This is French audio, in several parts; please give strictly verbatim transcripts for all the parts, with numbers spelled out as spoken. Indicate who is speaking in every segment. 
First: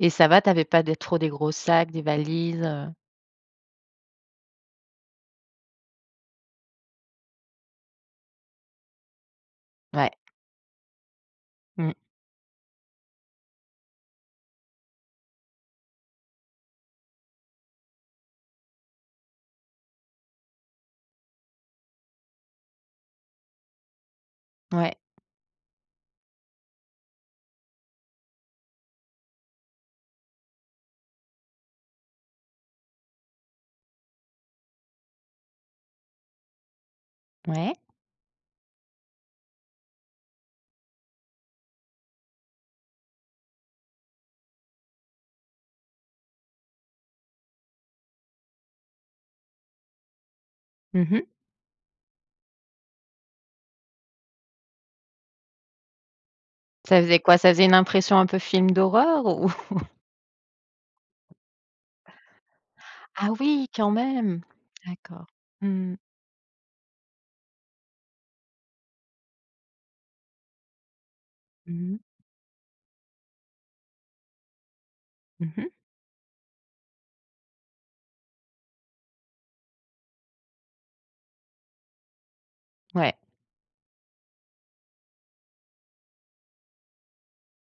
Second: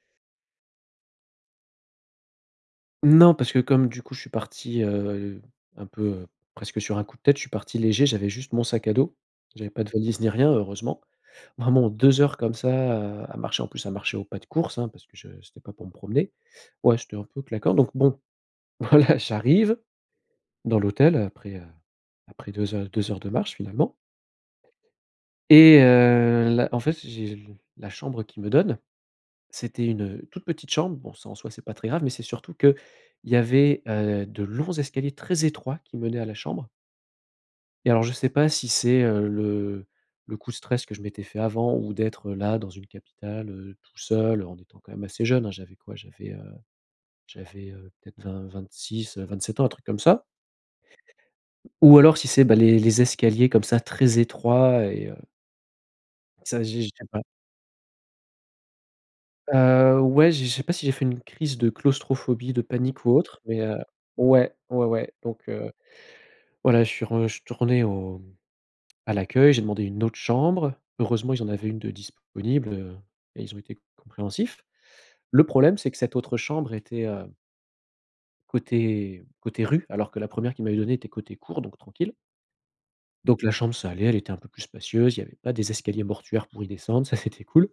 Speaker 1: Et ça va, tu avais pas des trop des gros sacs, des valises, heu?
Speaker 2: Non parce que comme du coup je suis parti, heu, un peu presque sur un coup de tête, je suis parti léger. J'avais juste mon sac à dos, j'avais pas de
Speaker 1: Ouais.
Speaker 2: valise ni rien, heureusement, vraiment
Speaker 1: Mmh.
Speaker 2: deux heures comme ça à à marcher en plus à marcher au pas de course, hein, parce que je c'étais pas pour me promener. Ouais, c'étais un peu claquant. Donc bon, voilà, j'arrive dans l'hôtel après, heu, après deux heures deux heures de marche, finalement
Speaker 1: Ouais.
Speaker 2: et heu, là, en fait, j'ai la chambre qu'il me donne, c'était une, heu, toute petite chambre. Bon, ça en soi, c'est pas très grave, mais c'est surtout qu'il y avait, heu, de longs escaliers très étroits, qui menaient à la chambre
Speaker 1: Ouais.
Speaker 2: et alors, je sais pas si c'est, heu, le le coup de stress que je m'étais fait avant ou d'être, heu, là dans une capitale, heu, tout seul en étant quand même assez jeune, hein. J'avais quoi j'avais, heu j'avais, heu, peut-être vingt-vingt-six-vingt-sept ans, un truc comme ça
Speaker 1: Mmh mh.
Speaker 2: ou alors si c'est bah, les les escaliers comme ça très étroits et heu ça j'ai j'ai
Speaker 1: Ça faisait
Speaker 2: pas
Speaker 1: quoi? Ça faisait une impression un peu film d'horreur, ou?
Speaker 2: Heu, ouais, je je sais pas si j'ai fait une crise de claustrophobie, de panique ou
Speaker 1: Ah
Speaker 2: autre, mais,
Speaker 1: oui
Speaker 2: heu
Speaker 1: quand même.
Speaker 2: ouais, ouais ouais.
Speaker 1: D'accord.
Speaker 2: Donc heu,
Speaker 1: Mmh mh.
Speaker 2: voilà, je suis rejtourné au à l'accueil, j'ai demandé une autre chambre, heureusement, ils en avaient
Speaker 1: Mmh
Speaker 2: une de
Speaker 1: mh.
Speaker 2: disponible, heu et ils ont été compréhensifs. Le
Speaker 1: Mmh mh.
Speaker 2: problème, c'est que cette autre chambre était, heu côté côté rue, alors que la première qu'ils m'avaient donnée était côté cour, donc tranquille.
Speaker 1: Ouais.
Speaker 2: Donc la chambre, ça allait, elle était un peu plus spacieuse, il y avait pas des escaliers mortuaires pour y descendre, ça c'était cool,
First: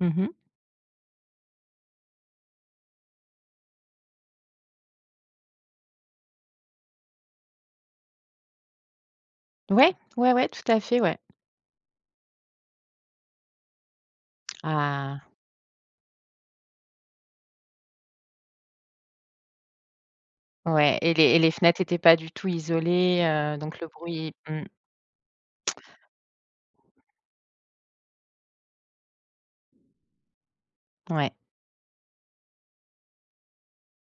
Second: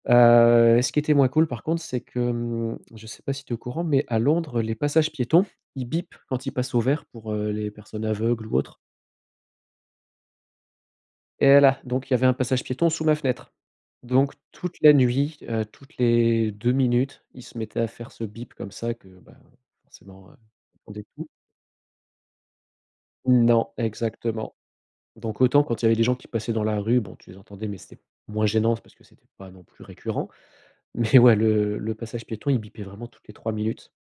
Speaker 1: Mmh mh.
Speaker 2: heu, ce qui était moins cool par contre, c'est que, hem je sais pas si tu es au courant, mais à Londres, les passages piétons, ils bipent quand ils passent au vert pour, heu, les personnes aveugles ou autres.
Speaker 1: Ouais, ouais, ouais, tout à fait, ouais.
Speaker 2: Et voilà, donc il y avait un passage piéton sous ma fenêtre. Donc toute la
Speaker 1: Ah!
Speaker 2: nuit, heu, toutes les deux minutes, il se mettait à faire ce bip comme ça que bah, forcément, heu,
Speaker 1: Ouais
Speaker 2: rendait
Speaker 1: et les
Speaker 2: fous.
Speaker 1: et les fenêtres étaient pas du tout isolées, heu,
Speaker 2: Non,
Speaker 1: donc le bruit
Speaker 2: exactement.
Speaker 1: Mmh.
Speaker 2: Donc autant quand il y avait les gens qui passaient dans la rue, bon tu les entendais, mais c'était moins gênant. C'est parce que c'était pas non plus récurrent mais
Speaker 1: Ouais.
Speaker 2: ouais, le le passage piéton, il bipait vraiment toutes les trois minutes.